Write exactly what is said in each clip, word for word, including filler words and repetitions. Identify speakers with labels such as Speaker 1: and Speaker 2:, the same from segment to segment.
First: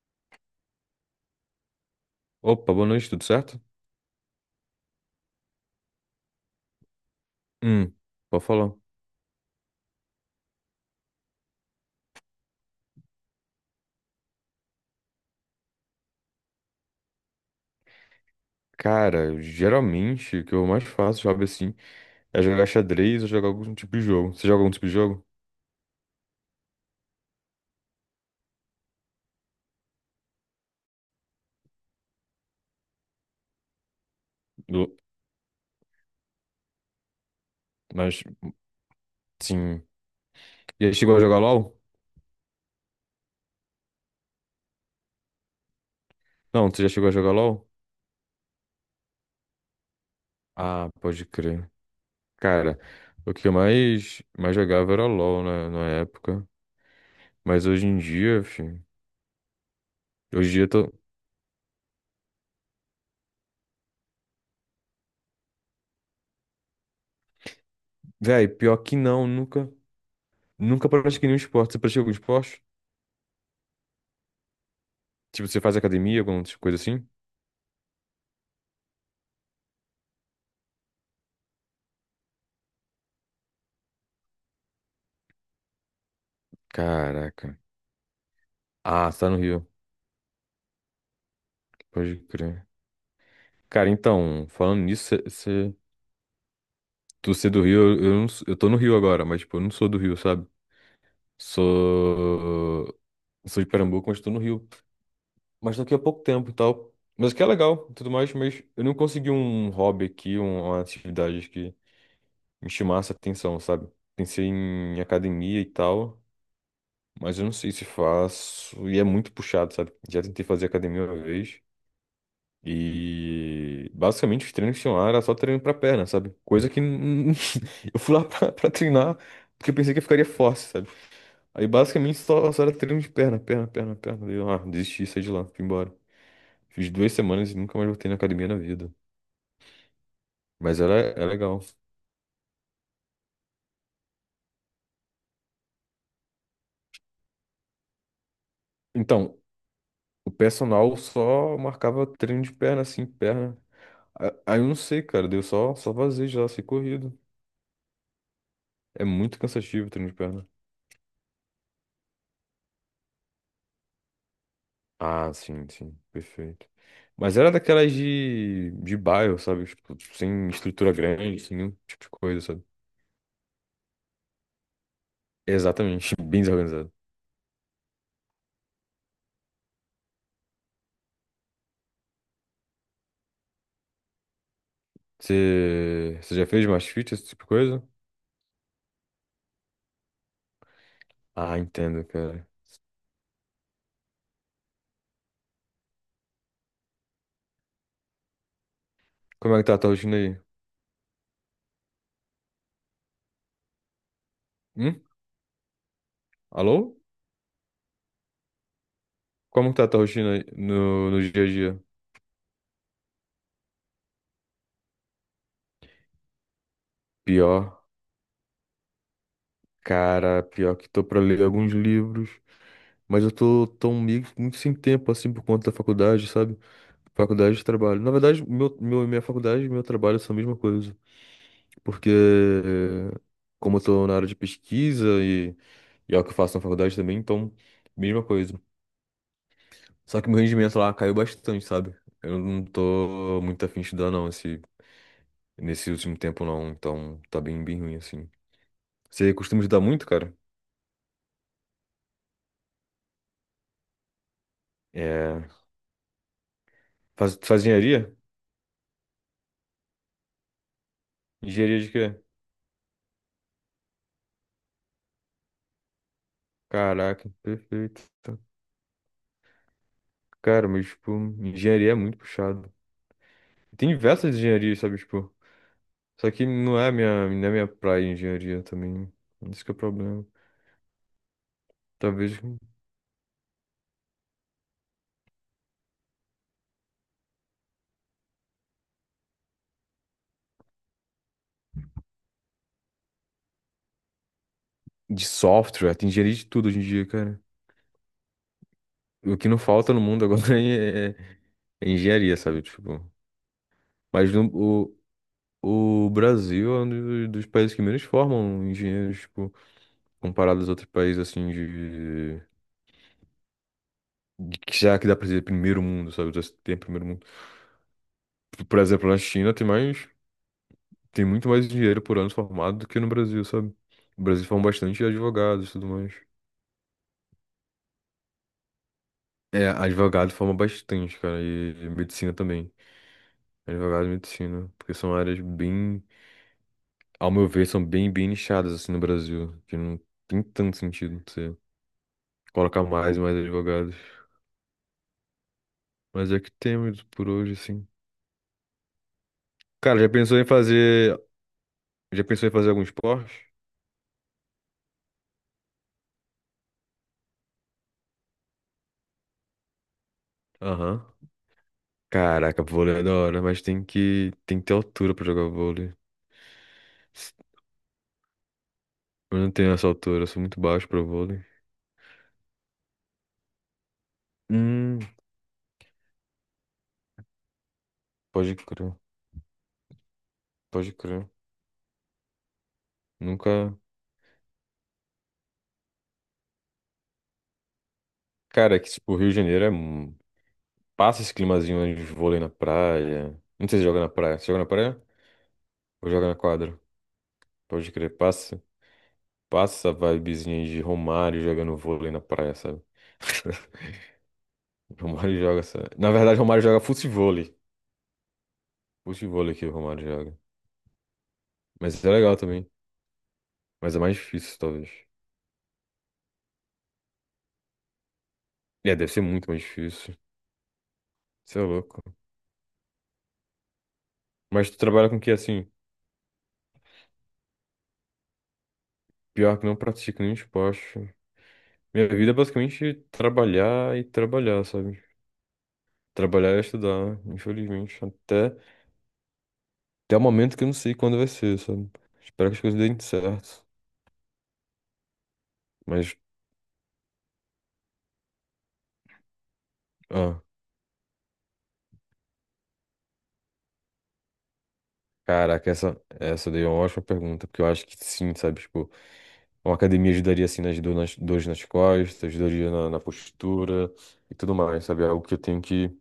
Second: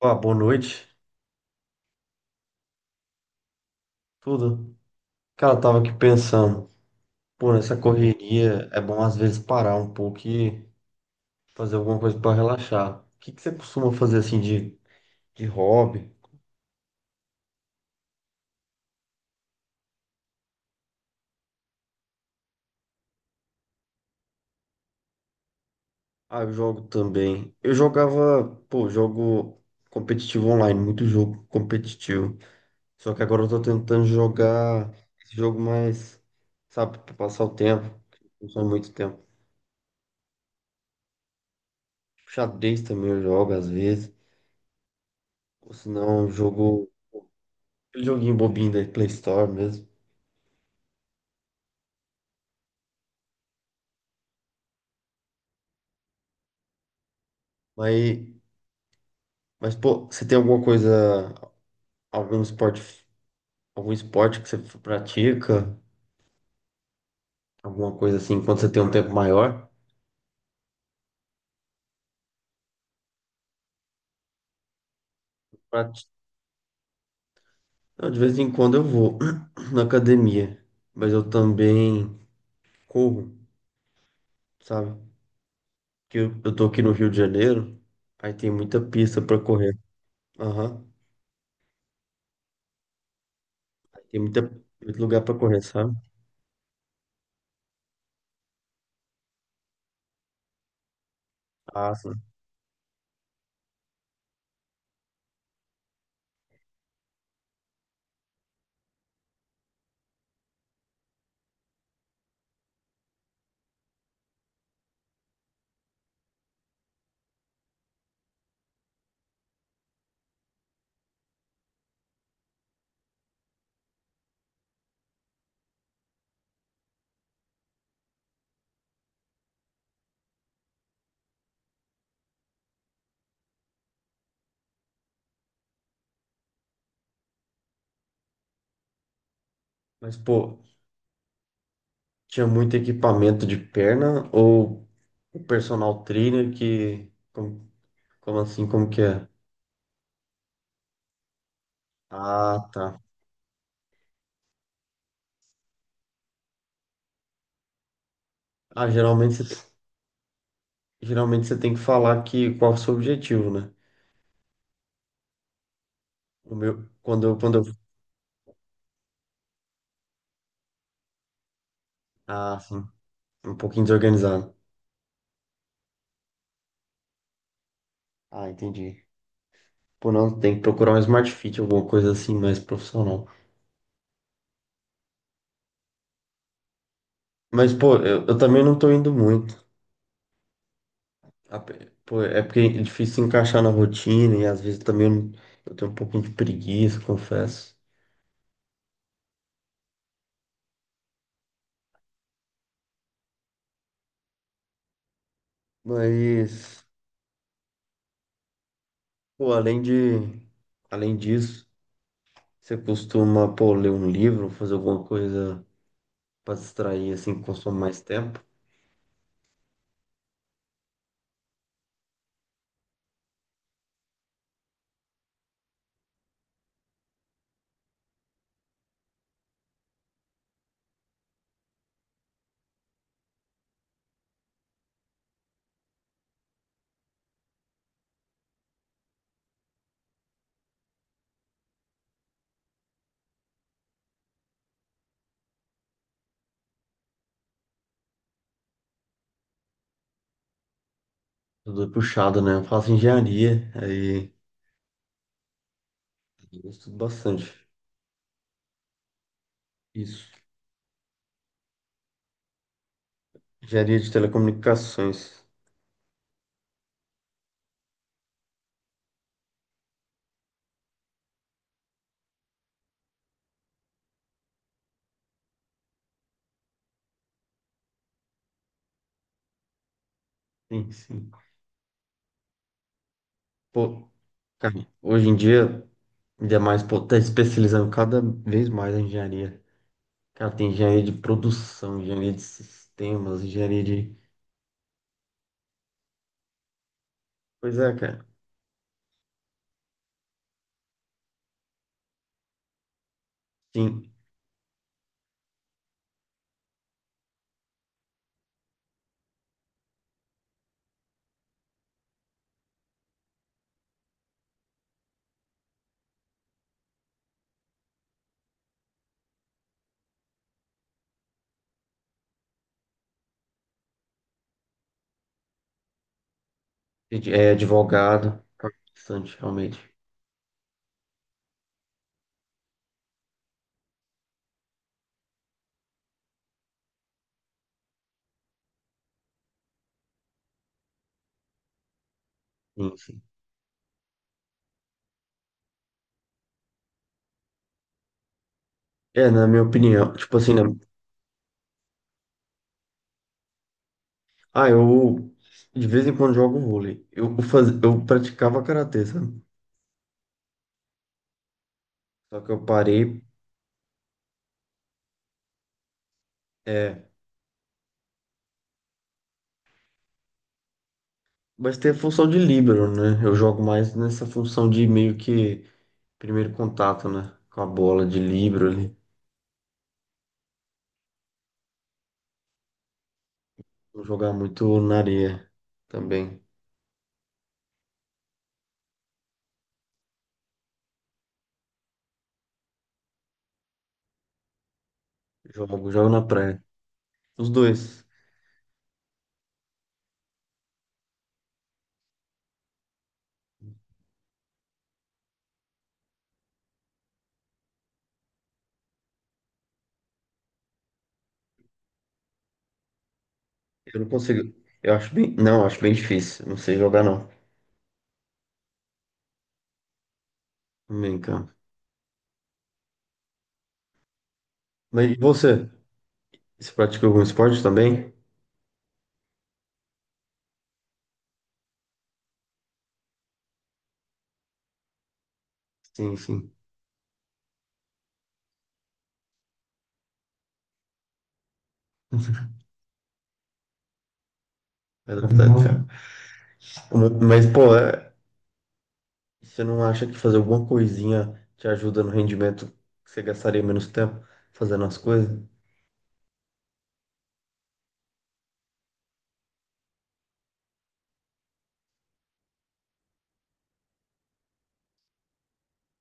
Speaker 1: Ó, boa noite,
Speaker 2: Opa, boa noite, tudo certo?
Speaker 1: tudo? Cara, eu tava aqui pensando, pô, nessa
Speaker 2: Hum, pode
Speaker 1: correria
Speaker 2: falar.
Speaker 1: é bom às vezes parar um pouco e fazer alguma coisa pra relaxar. O que que você costuma fazer assim de, de hobby?
Speaker 2: Cara, geralmente o que eu mais faço, sabe assim, é jogar xadrez ou jogar algum tipo de jogo. Você joga algum tipo de jogo?
Speaker 1: Ah, eu jogo também. Eu jogava, pô, jogo competitivo online, muito jogo competitivo. Só que agora eu tô tentando jogar
Speaker 2: Do-
Speaker 1: esse jogo mais, sabe, pra passar o tempo,
Speaker 2: Mas,
Speaker 1: que não consome muito tempo.
Speaker 2: sim. Já chegou a jogar LOL?
Speaker 1: Xadrez também eu jogo às vezes, ou senão eu
Speaker 2: Não, você
Speaker 1: jogo
Speaker 2: já chegou a jogar LOL?
Speaker 1: aquele joguinho bobinho da Play Store mesmo.
Speaker 2: Ah, pode crer. Cara, o que eu mais, mais jogava era LOL na, na época. Mas hoje em
Speaker 1: Mas,
Speaker 2: dia, filho,
Speaker 1: mas pô, você tem
Speaker 2: hoje em
Speaker 1: alguma
Speaker 2: dia eu tô.
Speaker 1: coisa, algum esporte, algum esporte que você pratica? Alguma coisa assim,
Speaker 2: Véi,
Speaker 1: quando você
Speaker 2: pior
Speaker 1: tem um
Speaker 2: que
Speaker 1: tempo
Speaker 2: não,
Speaker 1: maior?
Speaker 2: nunca. Nunca pratiquei nenhum esporte. Você pratica algum esporte? Tipo, você faz
Speaker 1: Prati-
Speaker 2: academia, alguma coisa assim?
Speaker 1: Eu, de vez em quando eu vou na academia, mas eu também corro, sabe? Porque eu, eu tô aqui no Rio de
Speaker 2: Caraca.
Speaker 1: Janeiro, aí tem muita
Speaker 2: Ah, você
Speaker 1: pista
Speaker 2: tá no
Speaker 1: pra
Speaker 2: Rio.
Speaker 1: correr. Aham.
Speaker 2: Pode crer. Cara,
Speaker 1: Tem muita,
Speaker 2: então, falando
Speaker 1: muito
Speaker 2: nisso,
Speaker 1: lugar
Speaker 2: cê,
Speaker 1: pra correr,
Speaker 2: cê-
Speaker 1: sabe?
Speaker 2: tu ser do Rio, eu, eu, não s- eu tô no Rio agora, mas, tipo, eu não sou do Rio, sabe?
Speaker 1: Ah, sim.
Speaker 2: Sou. Sou de Pernambuco, mas tô no Rio. Mas daqui a pouco tempo e tal. Mas que é legal e tudo mais, mas eu não consegui um hobby aqui, um- uma atividade que me chamasse a atenção, sabe? Pensei em academia e tal, mas eu não sei se faço. E é muito puxado, sabe? Já tentei fazer academia uma vez. E basicamente os treinos que tinham lá era só treino pra perna, sabe? Coisa que n- eu fui lá pra, pra treinar porque eu pensei que eu ficaria forte, sabe? Aí basicamente só, só era treino de perna, perna, perna, perna. Daí eu, ah, desisti, saí de lá, fui embora. Fiz duas semanas e nunca mais voltei na academia na vida.
Speaker 1: Mas, pô,
Speaker 2: Mas era, é legal.
Speaker 1: tinha muito equipamento de perna ou o personal trainer que. como- Como assim? Como que é?
Speaker 2: Então, o personal só marcava treino de
Speaker 1: Ah,
Speaker 2: perna,
Speaker 1: tá.
Speaker 2: assim, perna. A- Aí eu não sei, cara, deu só, só vazio já, sei corrido.
Speaker 1: Ah,
Speaker 2: É
Speaker 1: geralmente
Speaker 2: muito
Speaker 1: você, te-
Speaker 2: cansativo o treino de perna.
Speaker 1: geralmente você tem que falar que qual é o seu objetivo, né?
Speaker 2: Ah, sim, sim,
Speaker 1: O
Speaker 2: perfeito.
Speaker 1: meu, quando eu,
Speaker 2: Mas era
Speaker 1: quando eu,
Speaker 2: daquelas de, de bairro, sabe? Tipo, sem estrutura grande, sem nenhum tipo de coisa,
Speaker 1: ah,
Speaker 2: sabe?
Speaker 1: sim, um pouquinho desorganizado.
Speaker 2: Exatamente, bem desorganizado.
Speaker 1: Ah, entendi. Pô, não, tem que procurar um Smart Fit, alguma coisa assim mais profissional.
Speaker 2: Você você já fez mais fit, esse tipo de
Speaker 1: Mas,
Speaker 2: coisa?
Speaker 1: pô, eu, eu também não tô indo muito.
Speaker 2: Ah,
Speaker 1: A pe-
Speaker 2: entendo,
Speaker 1: Pô, é
Speaker 2: cara.
Speaker 1: porque é difícil encaixar na rotina e às vezes também eu, não- eu tenho um pouquinho de preguiça, confesso.
Speaker 2: Como é que tá a tua rotina aí? Hum?
Speaker 1: Mas,
Speaker 2: Alô?
Speaker 1: pô,
Speaker 2: Como que
Speaker 1: além
Speaker 2: tá a tua
Speaker 1: de,
Speaker 2: rotina aí no,
Speaker 1: Além
Speaker 2: no dia a
Speaker 1: disso,
Speaker 2: dia?
Speaker 1: você costuma, pô, ler um livro, fazer alguma coisa para distrair, assim, que consome
Speaker 2: Pior,
Speaker 1: mais tempo?
Speaker 2: cara, pior que tô pra ler alguns livros, mas eu tô tão meio que muito sem tempo, assim, por conta da faculdade, sabe? Faculdade e trabalho. Na verdade, meu, meu, minha faculdade e meu trabalho são a mesma coisa. Porque, eh, como eu tô na área de pesquisa e, e é o que eu faço na faculdade também, então, mesma coisa. Só que meu rendimento lá caiu bastante, sabe? Eu não tô muito afim de estudar, não, esse, nesse último tempo, não. Então, tá bem, bem ruim, assim. Você costuma estudar muito, cara?
Speaker 1: Tudo é puxado, né? Eu faço engenharia, aí
Speaker 2: É.
Speaker 1: eu estudo
Speaker 2: Faz,
Speaker 1: bastante.
Speaker 2: faz engenharia?
Speaker 1: Isso.
Speaker 2: Engenharia de quê?
Speaker 1: Engenharia de telecomunicações.
Speaker 2: Caraca, perfeito. Cara, mas, tipo, engenharia é muito puxado. Tem diversas engenharias, sabe? Tipo. Só que não é a minha, não é minha praia engenharia também. isso que é o problema.
Speaker 1: Sim, sim.
Speaker 2: Talvez
Speaker 1: Pô, cara, hoje em dia, ainda mais, pô, tá especializando cada vez mais a engenharia. Cara, tem engenharia de produção, engenharia de sistemas, engenharia de...
Speaker 2: de software, tem engenharia de tudo hoje em dia, cara.
Speaker 1: Pois é, cara.
Speaker 2: O que não falta no mundo agora é, é- é engenharia, sabe? Tipo,
Speaker 1: Sim,
Speaker 2: mas no- o, o Brasil é um dos, dos países que menos formam engenheiros, tipo, comparado aos outros países, assim, de, de que já que dá pra dizer primeiro mundo, sabe? Já se Tem primeiro mundo. Por exemplo, na China tem mais, tem muito mais engenheiro por ano formado do que no Brasil, sabe? O Brasil forma bastante advogados e tudo mais.
Speaker 1: é advogado. Tá bastante,
Speaker 2: É,
Speaker 1: realmente.
Speaker 2: advogado forma bastante, cara, e, e medicina também. Advogado e medicina, porque são áreas bem, ao meu ver, são bem, bem nichadas assim no Brasil, que não tem tanto sentido você colocar
Speaker 1: Sim.
Speaker 2: mais e mais advogados. Mas é que temos por hoje, assim.
Speaker 1: É, na minha
Speaker 2: Cara, já
Speaker 1: opinião, tipo
Speaker 2: pensou em
Speaker 1: assim, né?
Speaker 2: fazer, já pensou em fazer algum esporte?
Speaker 1: Ah, eu de vez em quando jogo vôlei. Eu, faz... eu praticava karatê, sabe?
Speaker 2: Aham.
Speaker 1: Só que
Speaker 2: Caraca,
Speaker 1: eu
Speaker 2: vôlei é da
Speaker 1: parei.
Speaker 2: hora, mas tem que, tem que ter altura pra jogar vôlei.
Speaker 1: É...
Speaker 2: S- Eu não tenho essa altura, eu sou muito baixo pra vôlei.
Speaker 1: Mas tem a função de líbero, né? Eu jogo mais nessa função de
Speaker 2: Hum,
Speaker 1: meio que primeiro contato, né? Com a bola de
Speaker 2: pode
Speaker 1: líbero
Speaker 2: crer,
Speaker 1: ali.
Speaker 2: pode crer. Nunca.
Speaker 1: Vou jogar muito na areia também.
Speaker 2: Cara, é que tipo, o Rio de Janeiro é... um- passa esse climazinho de vôlei na praia. Não sei se joga na praia. Você joga na praia?
Speaker 1: Jogo, jogo
Speaker 2: Ou
Speaker 1: na
Speaker 2: joga na
Speaker 1: praia.
Speaker 2: quadra?
Speaker 1: Os
Speaker 2: Pode
Speaker 1: dois.
Speaker 2: crer, passa. Passa a vibezinha aí de Romário jogando vôlei na praia, sabe? Romário joga essa. Na verdade, Romário joga futevôlei. Futevôlei que o Romário joga. Mas é legal também. Mas é
Speaker 1: Eu não
Speaker 2: mais
Speaker 1: consigo.
Speaker 2: difícil, talvez.
Speaker 1: Eu acho bem. Não, eu acho bem difícil. Não sei jogar, não.
Speaker 2: É, deve ser muito mais difícil.
Speaker 1: Bem, cara.
Speaker 2: Você é louco. Mas tu trabalha
Speaker 1: Mas e
Speaker 2: com o que
Speaker 1: você?
Speaker 2: assim?
Speaker 1: Você pratica algum esporte também?
Speaker 2: Pior que não pratico nenhum esporte. Minha vida é basicamente trabalhar e trabalhar, sabe?
Speaker 1: Sim, sim.
Speaker 2: Trabalhar e estudar, infelizmente. Até, até o momento que eu não sei quando vai ser, sabe? Espero que as coisas deem certo.
Speaker 1: É verdade, cara.
Speaker 2: Mas,
Speaker 1: Mas, pô, é. E você não acha que fazer
Speaker 2: ah,
Speaker 1: alguma coisinha te ajuda no rendimento que você gastaria menos tempo fazendo as coisas?
Speaker 2: caraca, essa, essa daí é uma ótima pergunta, porque eu acho que sim, sabe? Tipo, uma academia ajudaria assim nas dor- nas dores nas costas, ajudaria na, na postura e tudo mais, sabe? É algo que eu tenho que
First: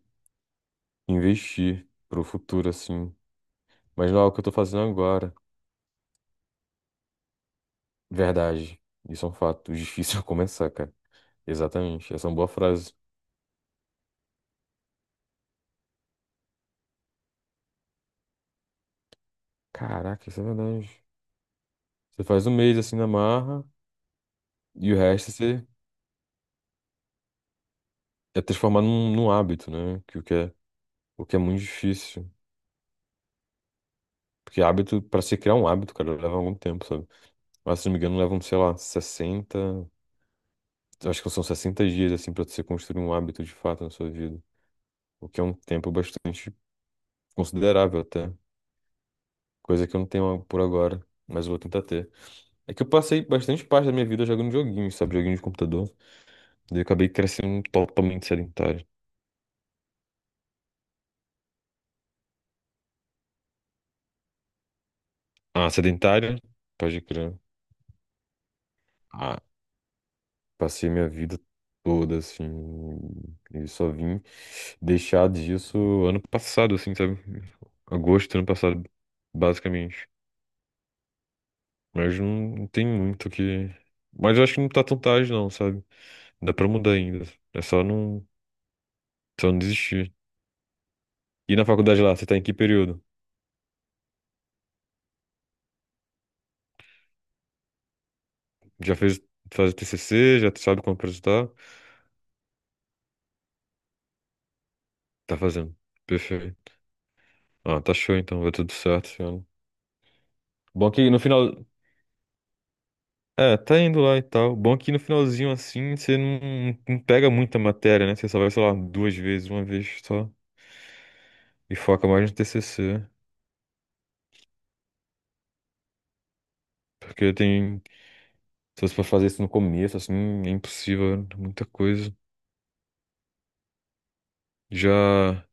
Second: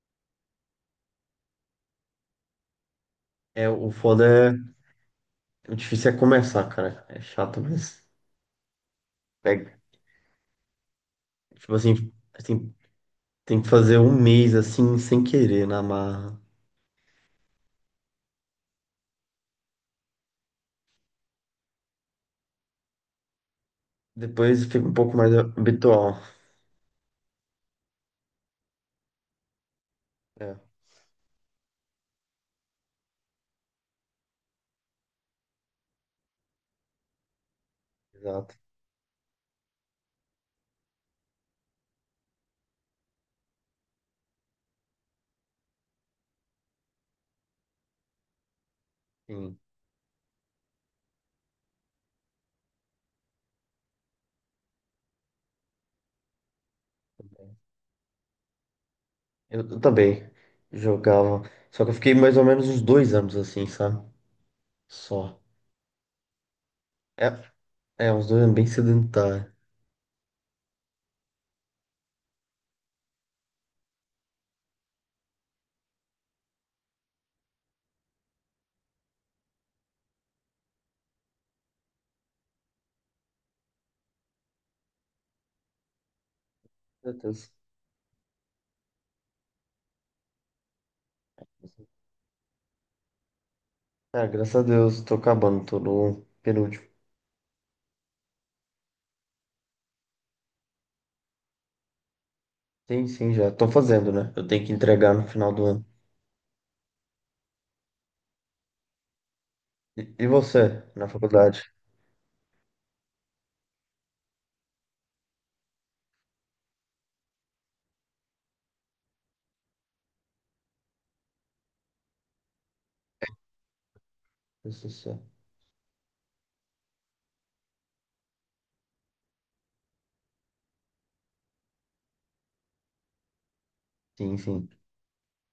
Speaker 2: investir pro futuro, assim.
Speaker 1: É, o
Speaker 2: Mas não é
Speaker 1: foda
Speaker 2: algo que eu tô
Speaker 1: é.
Speaker 2: fazendo agora.
Speaker 1: O difícil é começar, cara. É chato, mas
Speaker 2: Verdade. Isso é um
Speaker 1: pega.
Speaker 2: fato. Difícil é começar, cara.
Speaker 1: Tipo assim,
Speaker 2: Exatamente. Essa é uma boa
Speaker 1: assim,
Speaker 2: frase.
Speaker 1: tem que fazer um mês assim, sem querer, na marra.
Speaker 2: Caraca, isso é verdade. Você faz um mês assim na marra.
Speaker 1: Depois fica um
Speaker 2: E o
Speaker 1: pouco
Speaker 2: resto
Speaker 1: mais
Speaker 2: você
Speaker 1: habitual.
Speaker 2: é transformar num, num hábito, né? Que, o que é,
Speaker 1: É,
Speaker 2: o que é muito difícil. Porque hábito, pra você criar um hábito, cara, leva algum tempo, sabe? Mas se não me engano, levam,
Speaker 1: exato.
Speaker 2: sei lá, sessenta, eu Acho que são sessenta dias, assim, pra você construir um hábito de fato na sua vida. O que é um tempo bastante considerável até.
Speaker 1: Sim.
Speaker 2: Coisa que eu não tenho por agora, mas eu vou tentar ter. É que eu passei bastante parte da minha vida jogando joguinhos, sabe? Joguinhos de computador. Daí eu acabei crescendo totalmente sedentário.
Speaker 1: Eu, eu também jogava. Só que eu fiquei mais ou menos uns dois anos assim, sabe? Só.
Speaker 2: Ah, sedentário? Pode
Speaker 1: É,
Speaker 2: crer.
Speaker 1: é uns dois anos bem
Speaker 2: Ah,
Speaker 1: sedentário.
Speaker 2: passei minha vida toda, assim, e só vim deixar disso ano passado, assim, sabe? Agosto do ano passado, basicamente. Mas não tem muito o que. Mas eu acho que não tá tão tarde, não, sabe? Dá pra mudar
Speaker 1: Meu
Speaker 2: ainda.
Speaker 1: Deus.
Speaker 2: É só não, só não desistir. E na faculdade lá, você tá em que período?
Speaker 1: Cara, graças a Deus, tô acabando, tô no penúltimo.
Speaker 2: Já fez, faz o T C C? Já sabe como apresentar?
Speaker 1: Sim, sim, já tô fazendo, né? Eu tenho que entregar no
Speaker 2: Tá
Speaker 1: final do
Speaker 2: fazendo.
Speaker 1: ano.
Speaker 2: Perfeito. Ah, tá show então, vai tudo certo, esse ano.
Speaker 1: E, e você,
Speaker 2: Bom
Speaker 1: na
Speaker 2: que no
Speaker 1: faculdade?
Speaker 2: final, É, tá indo lá e tal. Bom que no finalzinho assim você não, não pega muita matéria, né? Você só vai, sei lá, duas vezes, uma vez só. E foca mais no T C C.
Speaker 1: T C C.
Speaker 2: Porque tem. Se você for fazer isso no começo, assim, é impossível, né? muita coisa.
Speaker 1: Sim, sim.
Speaker 2: Já.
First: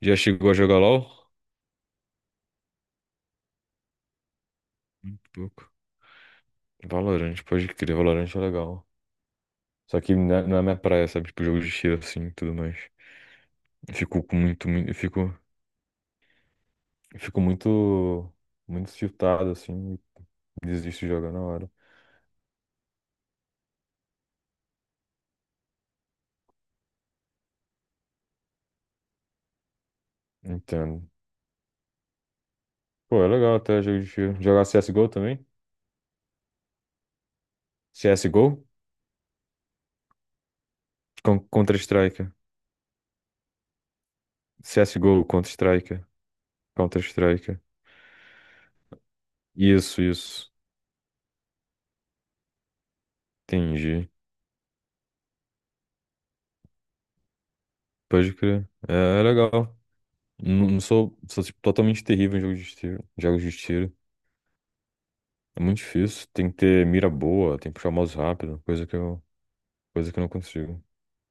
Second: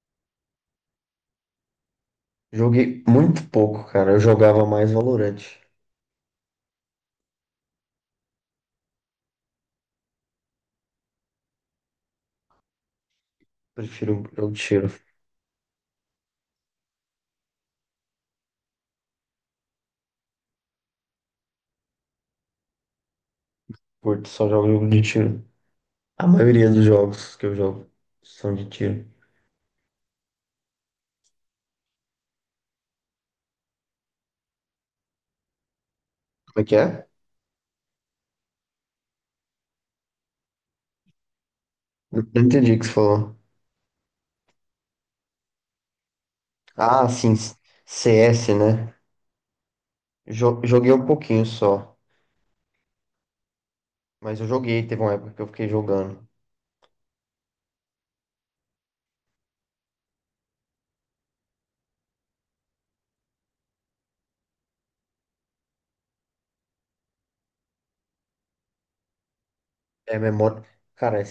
Speaker 2: Já chegou a jogar LOL?
Speaker 1: Joguei muito pouco, cara. Eu jogava mais
Speaker 2: Muito
Speaker 1: Valorant.
Speaker 2: pouco. Valorant, pode crer, Valorant é legal. Só que não é não é minha praia, sabe? Tipo, jogo de tiro assim e tudo mais. Eu
Speaker 1: Prefiro
Speaker 2: fico com
Speaker 1: jogo de
Speaker 2: muito.
Speaker 1: tiro.
Speaker 2: muito, Eu fico, eu fico muito. Muito tiltado assim. e Desisto de jogar na hora.
Speaker 1: Curto só jogo jogo de tiro. A maioria dos jogos que eu jogo são de tiro.
Speaker 2: Entendo. Pô, é legal até jogo de tiro. Jogar C S G O também?
Speaker 1: Como é que é?
Speaker 2: C S G O? Con-
Speaker 1: Não
Speaker 2: Counter-Strike.
Speaker 1: não entendi o que você falou.
Speaker 2: C S G O, Counter-Strike.
Speaker 1: Ah, sim,
Speaker 2: Counter-Strike.
Speaker 1: C S, né?
Speaker 2: Isso, isso.
Speaker 1: Jo- joguei um pouquinho só.
Speaker 2: Entendi.
Speaker 1: Mas eu joguei, teve uma época que eu fiquei jogando.
Speaker 2: Pode crer. É, é legal. Não, não sou, sou tipo, totalmente terrível em jogos de tiro. Jogos de tiro. É muito difícil. Tem que ter mira boa, tem que puxar o mouse rápido, coisa que eu, coisa
Speaker 1: É
Speaker 2: que eu não
Speaker 1: memória.
Speaker 2: consigo.
Speaker 1: Cara, é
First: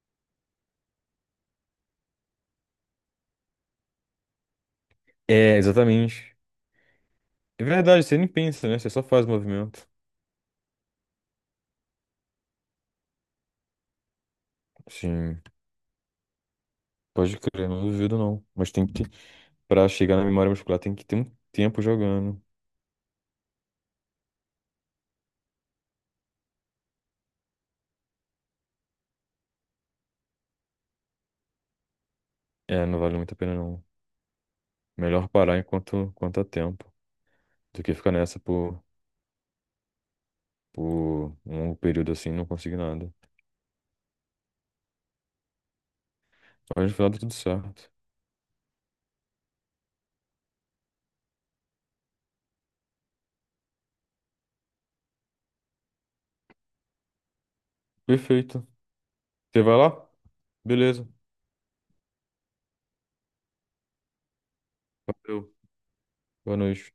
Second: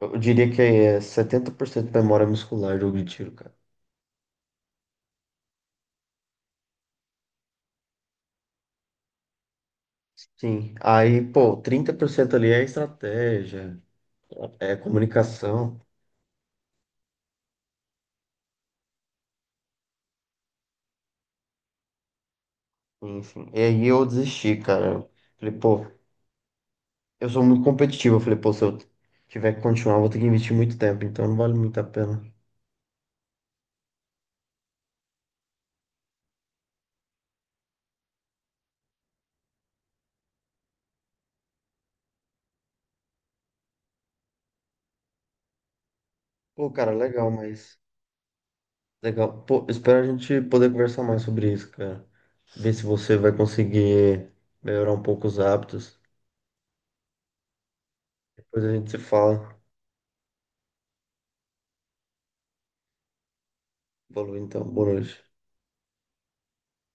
Speaker 1: eu diria que é setenta por cento memória muscular jogo de tiro, cara.
Speaker 2: É, exatamente. É verdade, você nem pensa, né? Você só faz o movimento.
Speaker 1: Sim. Aí, pô, trinta por cento ali é estratégia, é
Speaker 2: Sim,
Speaker 1: comunicação,
Speaker 2: pode crer, não duvido não. Mas tem que Pra chegar na memória muscular tem que ter um tempo jogando.
Speaker 1: enfim. E aí eu desisti, cara. Eu falei, pô, eu sou muito competitivo. Eu falei, pô, se eu tiver que continuar, eu vou ter que investir muito tempo, então não vale muito a pena.
Speaker 2: É, não vale muito a pena não. Melhor parar enquanto, enquanto há tempo do que ficar nessa por, por um longo período assim e não conseguir nada.
Speaker 1: Pô,
Speaker 2: Mas
Speaker 1: cara,
Speaker 2: no final dá
Speaker 1: legal,
Speaker 2: tudo
Speaker 1: mas.
Speaker 2: certo.
Speaker 1: Legal. Pô, espero a gente poder conversar mais sobre isso, cara. Ver se você vai conseguir melhorar um pouco os hábitos. Depois
Speaker 2: Perfeito.
Speaker 1: a gente se fala.
Speaker 2: Você vai lá? Beleza.
Speaker 1: Falou, então, boa noite.
Speaker 2: Valeu. Boa noite.